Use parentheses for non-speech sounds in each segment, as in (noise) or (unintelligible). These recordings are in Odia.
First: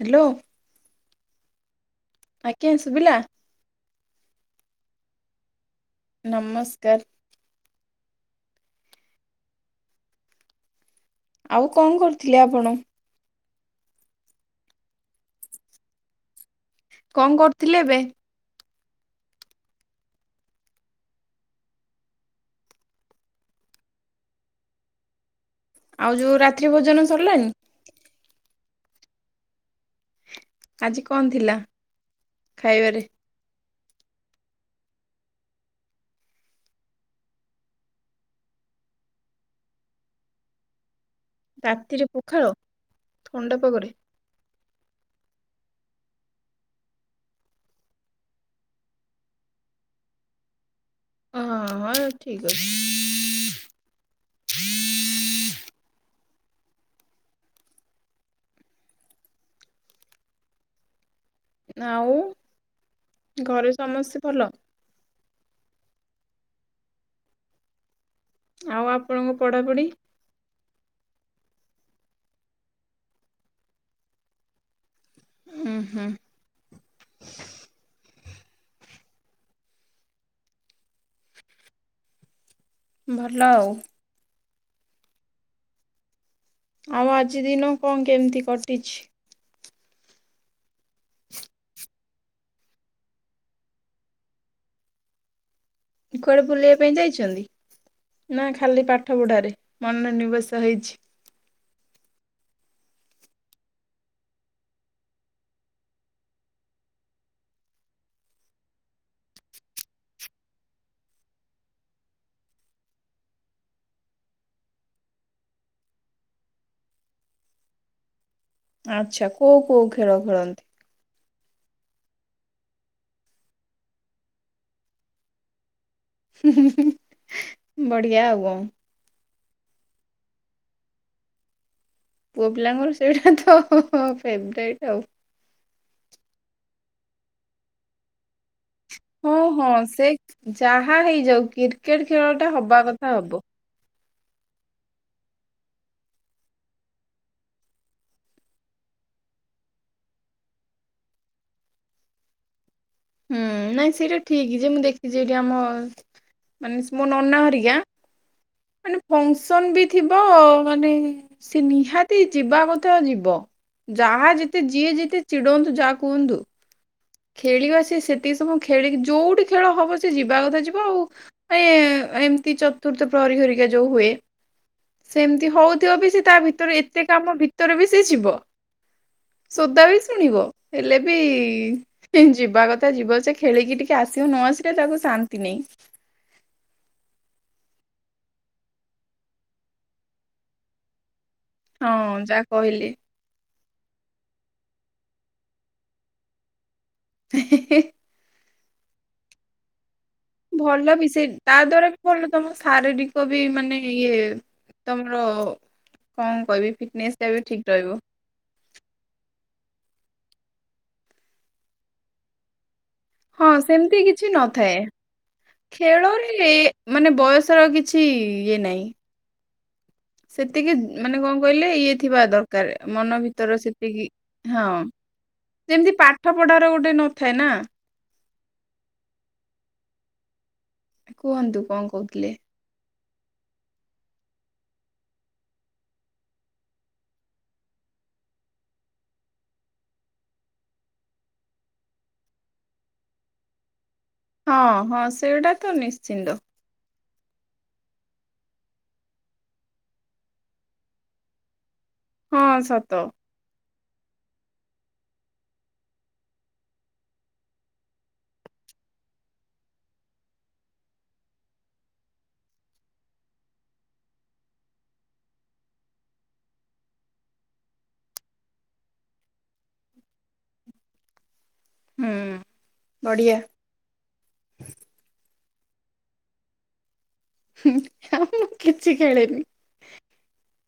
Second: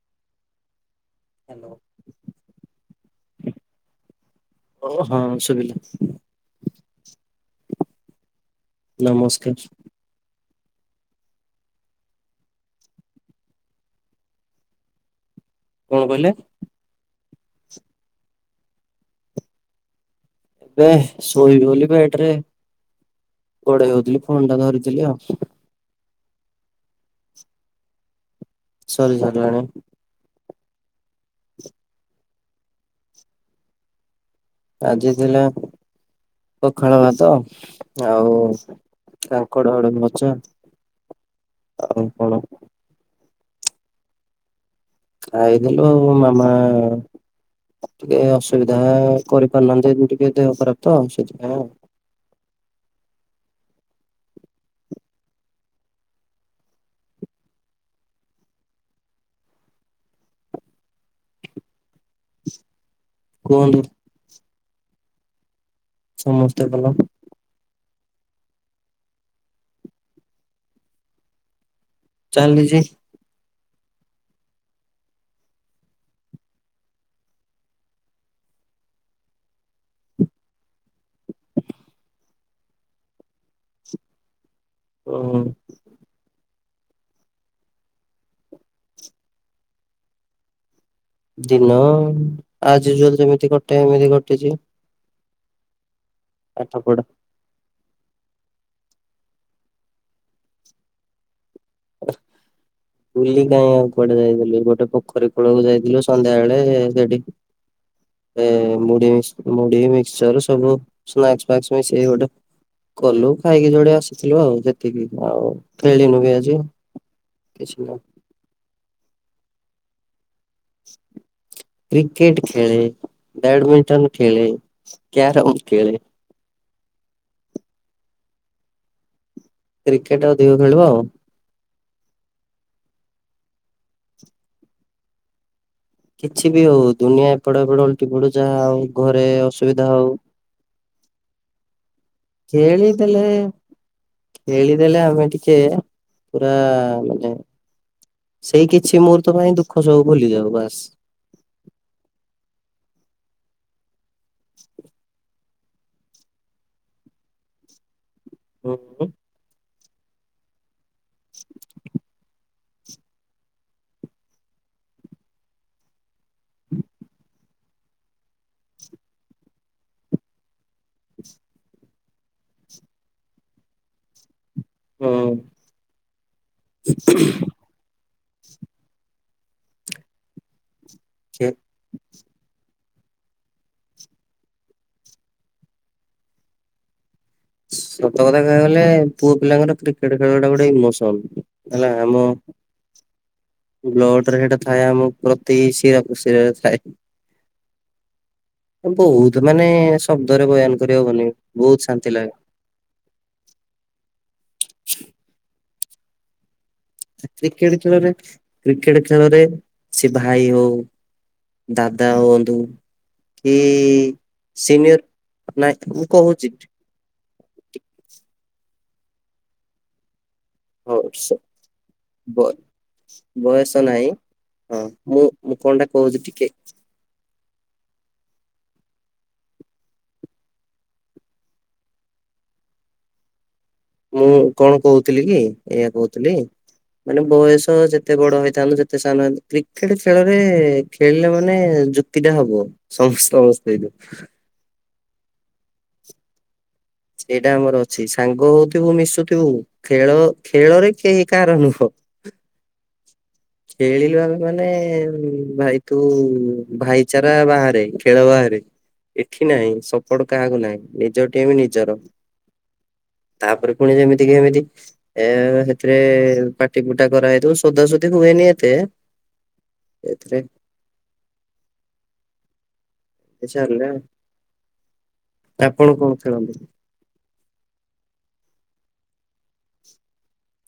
ହ୍ୟାଲୋ। ହ୍ୟାଲୋ। ଆଜ୍ଞା ଶୁବିଲା। ଓ ହଁ ଶୁବିଲା। ନମସ୍କାର। ନମସ୍କାର। ଆଉ କଣ କରୁଥିଲେ ଆପଣ? କଣ କହିଲେ? କଣ କରୁଥିଲେ ଏବେ? ଏଁ ଶୋଇବି ବୋଲି ବେଡ଼ରେ ଗଡେଇ ହଉଥିଲି ଫୋନ ଟା ଧରିଥିଲି ଆଉ। ଆଉ ଯୋଉ ରାତ୍ରି ଭୋଜନ ସରିଲାଣି? ସରି ଗଲାଣି। ଆଜି କଣ ଥିଲା ଖାଇବାରେ? ଆଜି ଥିଲା ପଖାଳ ଭାତ ଆଉ କାଙ୍କଡ଼ ଆଳୁଭଜା। ରାତିରେ ପଖାଳ ଥଣ୍ଡା ପାଗରେ? ଆଇଥିଲୁ ମାମା ଟିକେ ଅସୁବିଧା କରିପାରୁନାହାନ୍ତି ଟିକେ ଦେହ ଖରାପ ତ ସେଥିପାଇଁ ହଁ ଆଉ। ହଁ ଠିକ୍ ଅଛି। ଆଉ ଘରେ କୁହନ୍ତୁ ସମସ୍ତେ ଭଲ? ସମସ୍ତେ ଭଲ। ଆଉ ଆପଣଙ୍କ ପଢାପଢ଼ି? ଚାଲିଛି। ହୁଁ ହୁଁ। ଭଲ ଆଉ। ଓହୋ ଆଉ ଆଜି ଦିନକ କଣ କେମିତି କଟିଛି? ଦିନ ଆଜି ଯୋଉ ଯେମିତି କଟେ ଏମିତି କଟିଛି। କୁଆଡେ ପାଠ ବୁଲିବା ପଢା ପାଇଁ ଯାଇଛନ୍ତି? ନା ଖାଲି ପାଠ ପଢାରେ ମନୋ ନିବେଶ ହେଇଛି। (inaudible) ବୁଲି କାଇଁ ଆଉ କୁଆଡେ ଯାଇଥିଲି ଗୋଟେ ପୋଖରୀ କୂଳକୁ ଯାଇଥିଲୁ ସନ୍ଧ୍ୟା ବେଳେ ସେଠି ଏଁ ମୁଢି ମିସ ମୁଢି ମିଶ୍ଚର ସବୁ ସ୍ନାକ୍ସ ଫ୍ନାକ୍ସ ମିଶେଇକି ଗୋଟେ କଲୁ ଖାଇକି ଯୋଡେ ଆସିଥିଲୁ ଆଉ ସେତିକି ଆଉ ଖେଳିନୁ ବି ଆଜି। କିଛି ନା। ଆଚ୍ଛା କୋଉ କୋଉ ଖେଳ ଖେଳନ୍ତି? (inaudible) କ୍ରିକେଟ ଖେଳେ ବ୍ୟାଡମିଣ୍ଟନ ଖେଳେ କ୍ୟାରମ ଖେଳେ। ହୁଁ ହୁଁ ବଢିଆ ଆଉ କଣ? କ୍ରିକେଟ ଅଧିକ ଖେଳୁ ଆଉ। ପୁଅ ପିଲାଙ୍କର ସେଇଟା ତ ଫେବ୍ରାଇଟ୍ ଆଉ। କିଛି ବି ହଉ ଦୁନିଆ ଏପଟ ହେପଟ ଓଲ୍ଟି ପଡୁ ଯାହା ହଉ ଘରେ ହଁ ହଁ ଅସୁବିଧା ସେ ହଉ ଯାହା ହେଇଯାଉ କ୍ରିକେଟ୍ ଖେଳ ଟା ହବା କଥା ଖେଳିଦେଲେ ହବ। ଖେଳିଦେଲେ ଆମେ ଟିକେ ପୁରା ମାନେ ସେଇ କିଛି ମୁହୂର୍ତ୍ତ ପାଇଁ ଦୁଃଖ ସବୁ ଭୁଲି ଯାଉ ବାସ୍। ହୁଁ ନାଇଁ ସେଇଟା ଠିକ୍ ଯେ ମୁଁ ଦେଖିଛି ଏଇଠି ଆମ ମାନେ ମୋ ନନା ହରିକା ହୁଁ ମାନେ ହୁଁ ଫଙ୍କସନ୍ ବି ଥିବ ମାନେ ସେନିହାତି ଯିବା କ ତ ଯିବ ଯାହା ଯେତେ ଯିଏ ଯେତେ ଚିଡଉନ୍ତୁ ଯାହା କୁହନ୍ତୁ ଖେଳିବା ସେ ସେତିକି ସମୟ ଖେଳିକି ଯୋଉଠି ଖେଳ ହବ ସେଯିବା କଥା ଯିବ ଆଉ। ସେ ଏମିତି ଚତୁର୍ଥ ପ୍ରହରୀ ଘରିକା ଯୋଉ ହୁଏ। ସେମିତି ହଉଥିବବି ସେତାଭିତରେ ଏତେ କାମ ଭି ଭିତରବି ସେଯିବ, ସୋଦାବି ଶୁଣିବ ହେଲେ ବି ସେ ହିଁ ଯିବା କଥା ଯିବ ସେଖେଳିକି ଟିକେ ଆସିବ ନଆସିଲେ ତାକୁ ଶାନ୍ତି ନାଇଁ। ସତ କଥା କହିବାକୁ ଗଲେ ପୁଅ ପିଲାଙ୍କର କ୍ରିକେଟ୍ ଖେଳଟା ଗୋଟେ ଇମୋସନ୍। ହେଲା ହଁ ଆମ ଯାହା କହିଲେ ବ୍ଲଡ଼ରେ ସେଟା ଥାଏ ଆମ ପ୍ରତି ଶିରା ପ୍ରଶିରାରେ ଥାଏ। ହେ ହେ ହେ। ବହୁତ୍ ମାନେ ଶବ୍ଦରେ ବୟାନ କରି ଭଲବି ହବନି ସେଇ ବହୁତ ତାଦ୍ଵାରା ଶାନ୍ତି ଭଲ ଲାଗେ ତମ ଶାରୀରି କ ବି ମାନେ ଇଏ ତମର କଣ କହିବି ଫିଟନେସ୍ ଟା ବି ଠିକ କ୍ରିକେଟ୍ ରହିବ। ଖେଳରେ କ୍ରିକେଟ୍ ଖେଳରେ ସେଭାଇ ହଉ, ଦାଦା ହୁଅନ୍ତୁ କି ହଁ ସେମିତି କିଛି ନଥାଏ। ସିନିୟର, ନାଇଁ ମୁଁ ଖେଳରେ କହୁଚି ମାନେ ବୟସର କିଛି ଇଏ ନାହିଁ। ସେତିକି ହଁ ମାନେ କଣ ସ- କହିଲେ ଇଏ ଥିବା ବ ଦରକାର ମନ ଭିତର ବୟସ ନାହିଁ ସେତିକି ହଁ ମୁଁ ମୁଁ କଣଟା ଯେମିତି କହୁଛି ପାଠ ଟିକେ ପଢାର ଗୋଟେ ନ ଥାଏନା। କୁହନ୍ତୁ କଣ କହୁଥିଲେ? ମୁଁ କଣ କହୁଥିଲିକି ଏଇଆ କହୁଥିଲି ମାନେ ବୟସ ଯେତେ ବଡ଼ ହେଇଥାନ୍ତୁ ଯେତେ ସାନ ହୋଇଇ କ୍ରିକେଟ୍ ଖେଳରେ ଖେଳିଲେ ମାନେ ଯ ତିଟା ହବ ସମସ୍ତେ ସମସ୍ତେ ଏଇଠୁ ହଁ ହଁ ସେଇଟାତ ନିଶ୍ଚିନ୍ତ। ସେଇଟା ଆମର ଅଛି ସାଙ୍ଗ ହଉଥିବୁ ମିଶୁଥିବୁ ଖେଳ ଖେଳରେ କେହି କାହାର ନୁହଁ। ହଁ ସତ। ଖେଳିଲୁ ଆମେ ମାନେ ଭାଇ ତୁ ଭାଇଚାରା ବାହାରେ ଖେଳ ବାହାରେ। ଏଠି ନାହିଁ ସପୋର୍ଟ କାହାକୁ ନାହିଁ ନିଜ ଟିମ୍ ନିଜର। ତାପରେ ପୁଣି ଯେମିତି କିି ଏମିତି ଏ ସେଥିରେ ପାଟି ପୁଟା କରାଇଥିବ ସୋଦା ସୋଦୀ ହୁଏନି ଏତେ ରେ ହୁଁ ବଢିଆ ଚାଲେ ଆପଣ କଣ ଖେଳନ୍ତି? ହଁ ଆଉ ମୁଁ କିଛି ଖେଳିନି।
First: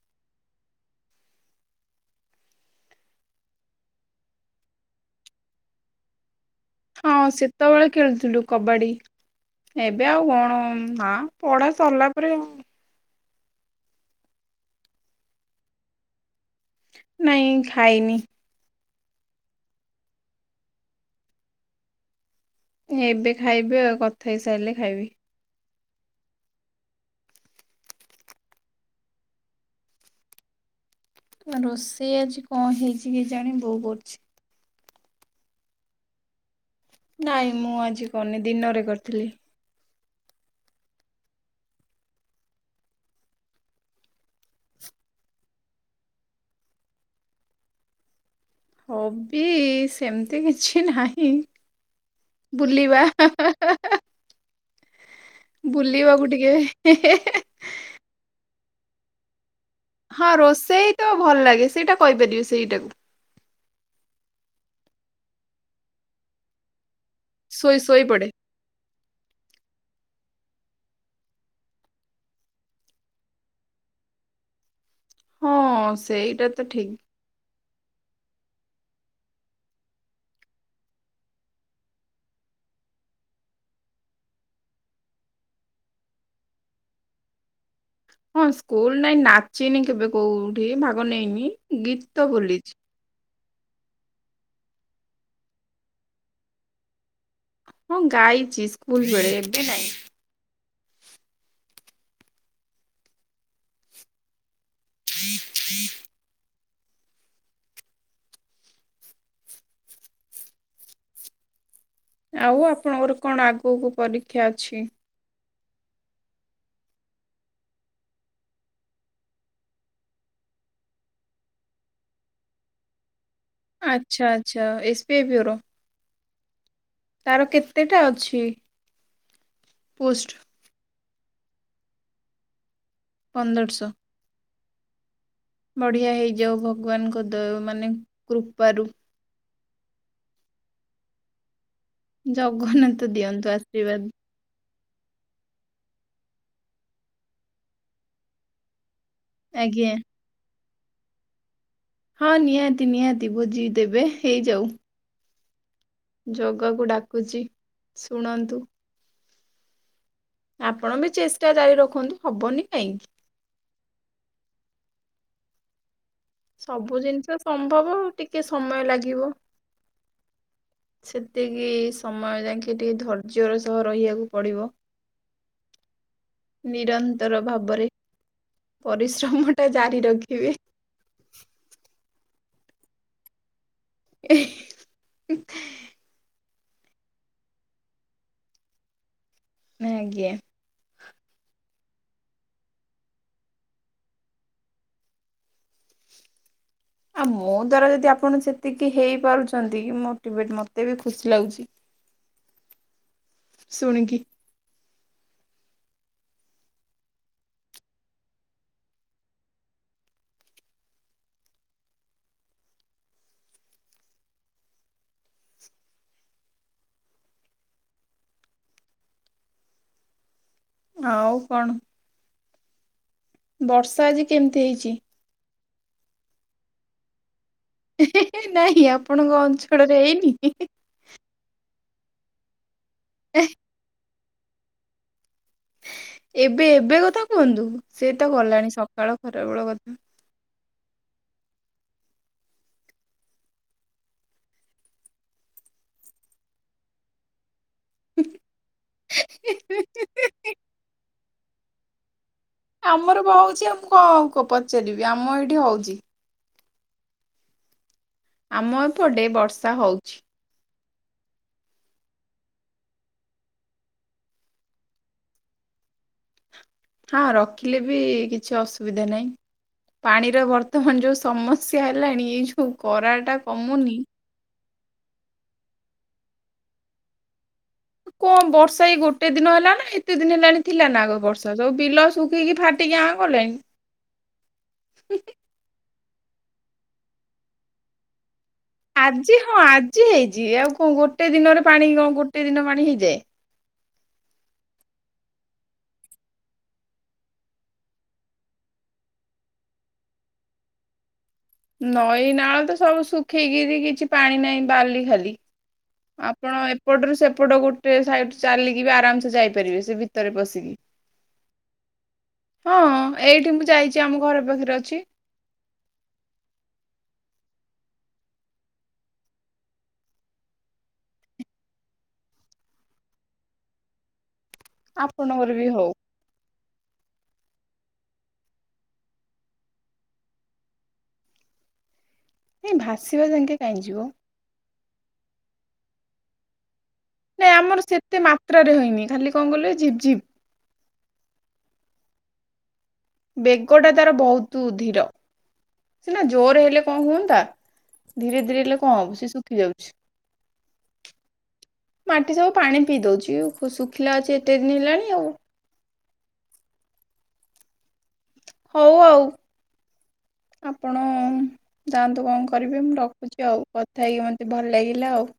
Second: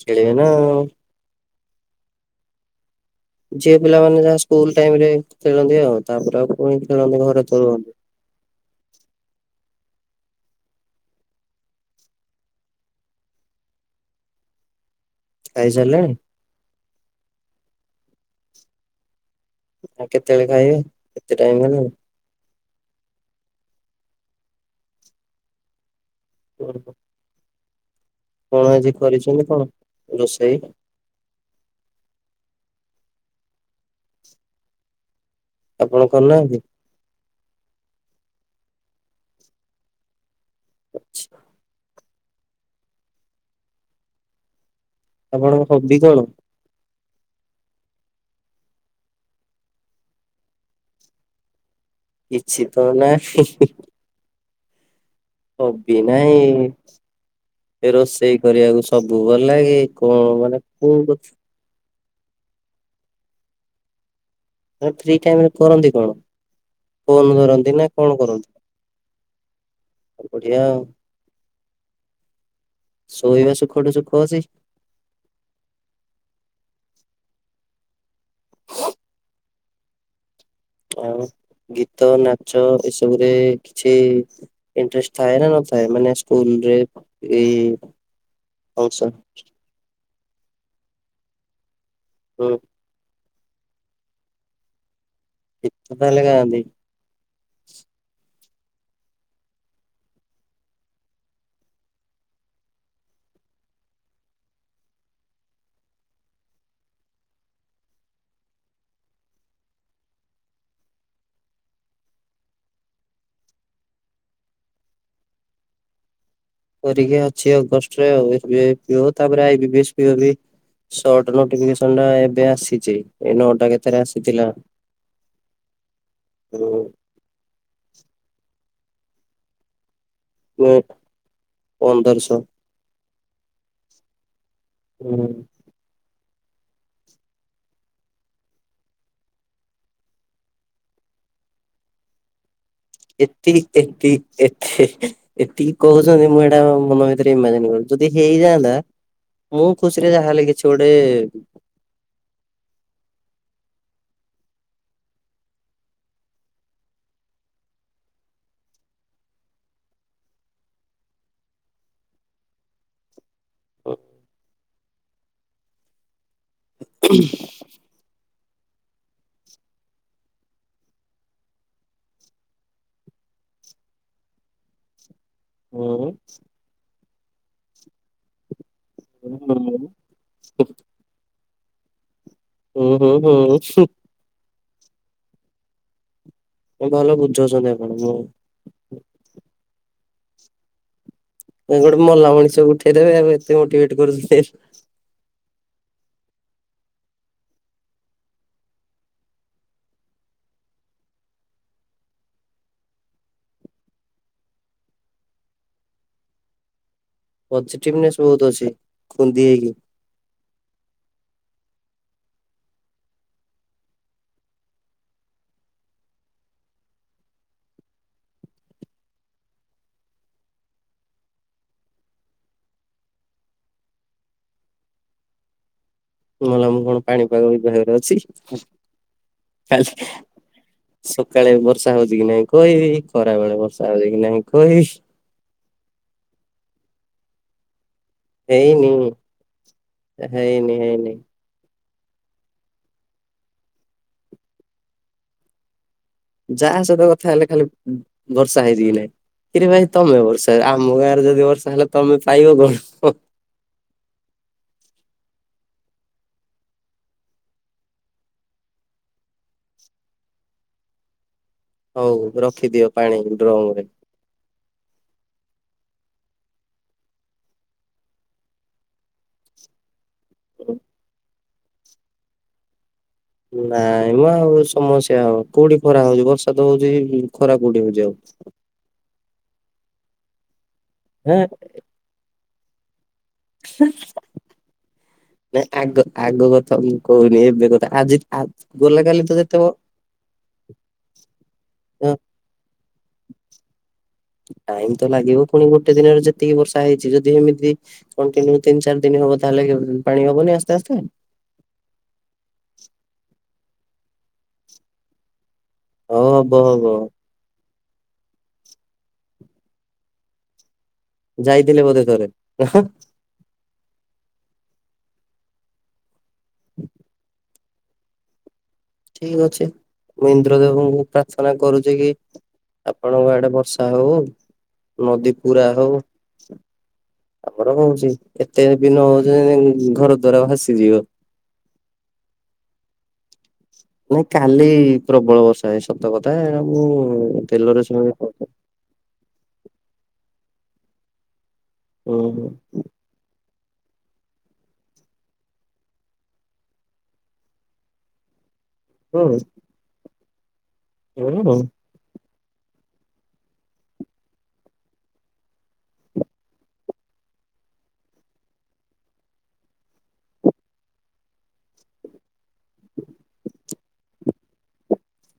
ଖେଳିବେନା ଆଉ। ଝିଅ ପିଲାମାନେ ଯାହା ସ୍କୁଲ ଟାଇମରେ ଖେଳନ୍ତି ଆଉ ତାପରେ ଆଉ ପୁଣି ହଁ ଖେଳନ୍ତି ଘରେତ ସେତେବେଳେ ରୁହନ୍ତି। ଖେଳୁଥିଲୁ। କବାଡ଼ି ଏବେ ଆଉ କଣ ମା ପଢା ସରିଲା ପରେ ଆଉ ଖାଇସାରିଲେଣି? ନାଇଁ ଖାଇନି। ଆଉ କେତେବେଳେ ଖାଇବେ ଏତେ ଟାଇମ୍ ହେଲାଣି? ଏବେ ଖାଇବି ଆଉ କଥା ହେଇସାରିଲେ ଖାଇବି। ଓହୋ। କଣ ଆଜି କରିଛନ୍ତି କଣ ରୋଷେଇ? ରୋଷେଇ ଆଜି କଣ ହେଇଛି କେଜାଣି ବୋଉ କରୁଛି। ଆପଣ କରୁନାହାନ୍ତି? ନାାଇଁ ମୁଁ ଆଜି କରିନି ଦିନରେ କରିଥିଲି। ଆଛ ଆପଣଙ୍କ ହବି କଣ? ହବି ସେମିତି କିଛି ନାହିଁ କିଛି ତ ବୁଲିବା ହାଁ ନାହିଁ ହାଁ ହାଁ ହାଁ। ହବି ନାଇଁ ଟିକେ ରୋଷେଇ କରିବାକୁ ସବୁ ଭଲ ଲାଗେ। କଣ ହଁ ମାନେ ରୋଷେଇ କୋଉ ତ ଭଲ ଲାଗେ ସେଇଟା କହିପାରିବେ ସେଇଟାକୁ ଫ୍ରି ଟାଇମ୍ ରେ କରନ୍ତି କଣ ଫୋନ ଧରନ୍ତି ଶୋଇ ନା ଶୋଇ କଣ ପଡେ। କରନ୍ତି? ବଢ଼ିଆ ଆଉ। ଶୋଇବା ସୁଖଠୁ ସୁଖ ଅଛି। ହଁ ସେଇଟା ତ ଠିକ୍। ଆଉ ଗୀତ ନାଚ ଏସବୁରେ କିଛି ଇଣ୍ଟ୍ରେଷ୍ଟ ଥାଏ ନା ନଥାଏ ମାନେ ସ୍କୁଲରେ? ହଁ ସ୍କୁଲ ଫଙ୍କସନ୍ ନାଇଁ ନାଚିନି କେବେ କୋଉଠି ଭାଗ ନେଇନି ଗୀତ ହୁଁ ବୋଲିଛି। ଗୀତ ତାହେଲେ ଗାଆନ୍ତି? ହଁ ଗାଇଛି ସ୍କୁଲ ବେଳେ ଏବେ ନାଇଁ। (inaudible) ଆଉ ଆପଣଙ୍କର କଣ ଆଗକୁ ପରୀକ୍ଷା ଅଛି? ପରୀକ୍ଷା ଅଛି ଅଗଷ୍ଟରେ ଆଉ (unintelligible) ସର୍ଟ ନୋଟିଫିକସନ ଟା ଏବେ ଆସିଛି ଏ ନ ଆଚ୍ଛା ଆଚ୍ଛା ଏସ୍ପିଆଇ ବ୍ୟରୋ। ହୁଁ। ତାର କେତେଟା ଅଛି ପୋଷ୍ଟ? ପ ପନ୍ଦରଶହ। ପନ୍ଦରଶହ? ହଁ। ବଢ଼ିଆ ହେଇଯାଉ ଭଗବାନଙ୍କ ଦୟ ମାନେ କୃପାରୁ। ଜଘନ୍ନାଥ ଦିଅନ୍ତୁ ଏତିକି ଆଶୀର୍ବାଦ। ଏତିକି ଏତେ ଏତିକି କହୁଛନ୍ତି ମୁଁ ଏଇଟା ମୋ ମନ ଭିତରେ ଇମାଜିନ କରୁଛି ଯଦି ହେଇଯାଆନ୍ତା ମୁଁ ଆଜ୍ଞା। ଖୁସିରେ ଯାହା ହେଲେ କିଛି ଗୋଟେ ହଁ ନିହାତି ନିହାତି ଭୋଜି ଦେବେ ହେଇଯାଉ। ଜଗାକୁ ଡାକୁଛି ଶୁଣନ୍ତୁ। ଆପଣ ବି ଚେଷ୍ଟା ଜାରି ରଖନ୍ତୁ ହବନି କାହିଁକି। ଓ। ସବୁ ଜିନିଷ ସମ୍ଭବ ଟିକେ ସମୟ ଲାଗିବ। ସେତିକି ସମୟ ଯାଙ୍କେ ଟିକେ ଧୈର୍ଯ୍ୟର ସହ ରହିବାକୁ ପଡି଼ବ। ହୁଁ। ନିରନ୍ତର ଭାବରେ ପରିଶ୍ରମ ହୁଁ ଟା ଜାରି ରଖିବେ। ହୁଁ ହୁଁ ହୁଁ ହୁଁ ହୁଁ। ଏଃ ହଉ ଭଲ ବୁଝଉଛନ୍ତି ଆପଣ ହଁ। ଆଜ୍ଞା। ଗୋଟେ ମଲା ମଣିଷକୁ ଉଠେଇଦେବେ ଆଉ ଏତେ ମୋଟିଭେଟ କରୁଛି ସେ। ଆଉ ମୋ ଦ୍ୱାରା ଯଦି ଆପଣ ସେତିକି ହେଇପାରୁଛନ୍ତି ମୋଟିଭେଟ ମୋତେ ବି ଖୁସି ଲାଗୁଛି। ଶୁଣିକିି ପଜିଟିଭନେସ ବହୁତ ଅଛି ଖୁନ୍ଦି ହେଇକି। ଆଉ କଣ? ବର୍ଷା ଆଜି କେମିତି ହେଇଛି? ମଲା ମୁଁ କଣ ପାଣିପାଗ ବିିଭାଗରେ ନାହିଁ ଆପଣଙ୍କ ଅଞ୍ଚଳରେ ହେଇନି। ସକାଳେ ବର୍ଷା ହଉଛି କି ନାହିଁ କହିବି ଖରାବେଳେ ବର୍ଷା ହଉଛି କି ନାହିଁ କହିବି? ଏବେ ଏବେ କଥା କୁହନ୍ତୁ ସେ ତ ଗଲାଣି ସକାଳ ଖରାବେଳ କଥା। ନା ହେଇନି ହେଇନି। ଯାହା ସହିତ କଥା ହେଲେ ଖାଲି ବର୍ଷା ହେଇଛି କି ନାଇଁ ଇରେ ଭାଇ ତମେ ବର୍ଷା ଆମ ଗାଁରେ ଯଦି ବର୍ଷା ହେଲା ତମେ ପାଇବ କଣ? ଆମର ବା ହଉଛି ଆଉ ମୁଁ କଣ ଆଉ କଣ ପଚାରିବି ଆମ ଏଇଠି ହଉଛି। ଆମ ଏପଟେ ବର୍ଷା ହଉଛି। ହଉ ରଖିଦିଅ ପାଣି ଡ୍ରମ ରେ। ହଁ ରଖିଲେ ବି କିଛି ଅସୁବିଧା ନାହିଁ ପାଣିର ବର୍ତ୍ତମାନ ଯୋଉ ସମସ ସମସ୍ୟା ହେଲାଣି ଏଇ ଯୋଉ ଖରାଟା ନାଇଁ ମ ଆଉ ସମସ୍ୟା ହବ କୋଉଠି ଖରା ହଉଛି ବର୍ଷା ତ ହଉଛି ହେଇ ଖରା କୋଉଠି ହଉଛି। ଆଉ। କଣ ବର୍ଷା ଏଇ ଗୋଟେ ଦିନ ହେଲା ନା ଏତେ ଦିନ ହେଲାଣି ଥିଲା ନା ଆଗ ହେଁ ବର୍ଷା ସବୁ ବିଲ ଶୁଖିକି ଫାଟିକି ଆଁ କଲାଣି। ଫୁସୁର୍ ଫୁସୁର୍। ନାଇଁ ଆଗ କଥା ଆଗ କଥା ମୁଁ କହୁନି ଏବେ କଥା ଆଜି ଆ ଗଲା କାଲି ତ ଆଜି ଯେତେ ହଁ ଆଜି ହେଇଛି ଆଉ କଣ ଗୋଟେ ଦିନରେ ପାଣି ହଁ କଣ ଗୋଟେ ଦିନ ପାଣି ହେଇଯାଏ। ଟାଇମ ତ ଲାଗିବ ପୁଣି ଗୋଟେ ଦିନରେ ଯେତିକି ବର୍ଷା ହେଇଛି ଯଦି ଏମିତି କଣ୍ଟିନ୍ୟୁ ତିନି ଚାରି ଦିନ ହବ ତାହଲେ ପାଣି ହବନି ଆସ୍ତେ ଆସ୍ତେ। ନଈ ନାଳ ତ ସବୁ ଶୁଖିକିରି କିଛି ପାଣି ନାହିଁ ବାଲି ଖାଲି। ହଉ ଆପଣ ହବ ହବ ଏପଟରୁ ସେପଟ ଗୋଟେ ସାଇଡ଼ ଚାଲିକି ବି ଆରାମ ସେ ଯାଇପାରିବେ ସେ ଭିତରେ ପଶିକି। ଯାଇଥିଲେ ବୋଧେ ଥରେ। ହଁ ଏଇଠି ମୁଁ ଯାଇଛି ଆମ ଘର ପାଖରେ ଅଛି। ହଁ ଠିକ ଅଛି ମୁଁ ଇନ୍ଦ୍ର ଦେବଙ୍କୁ ପ୍ରାର୍ଥନା କରୁଛି କି ଆପଣଙ୍କ ଆଡେ ବର୍ଷା ହଉ ନଦୀ ଆପଣଙ୍କର ବି ପୁରା ହଉ। ଆମର ହଉଛି ଏତେ ବି ନ ହଉଛି ଘର ଦ୍ଵାର ଭାସିଯିବ। ଏଇ ଭାସିବା ଯାକେଁ କାଇଁଯିବ? ନାଇଁ କାଲି ପ୍ରବଳ ବର୍ଷା ହେଇ ସତ କଥା ମୁଁ ନାଇଁ ତେଲରେ ଆମର ଶୁଣି ସେତେ ମାତ୍ରାରେ ହେଇନି ଖାଲି କଣ କହିଲେ ଝିପ୍ ଝିପ୍। ଓ ହୋ। ବେଗଟା ତାର ବହୁତ ଧିର। ସିନା ଜୋରେ ହେଲେ କଣ ହୁଅନ୍ତା ଧୀରେ ଧୀରେ ହେଲେ କଣ ହବ ସେ ଶୁଖି ଯାଉଛି। ଓ ହୋ। ମାଟି ସବୁ ପାଣି ପିଇ ଦଉଛି ଶୁଖିଲା ଅଛି ଏତେ ଦିନ ହେଲାଣି ଆଉ। ହଉ ଆଉ ଆପଣ। ଜାଆନ୍ତୁ କଣ କରିବେ ମୁଁ ରଖୁଛି ଆଉ କଥା ହେଇକି ମତେ ଭଲ ଲାଗିଲା ଆଉ।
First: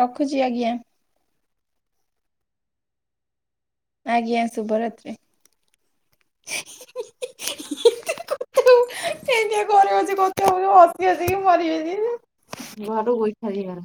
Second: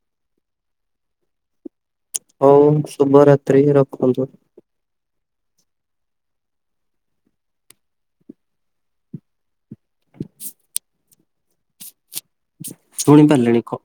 ରଖୁଚି ଆଜ୍ଞା। ହଉ ଶୁଭରାତ୍ରି ର ଆଜ୍ଞା ଶୁଭରାତ୍ରି। ହୁଁ, କେମିତିଆ ଘରେ ବସି କଥା ହଉଚୁ ହସି ହସି କି ମରିଯିବି ଲୋ। ଶୁଣି ପାରିଲେଣି କ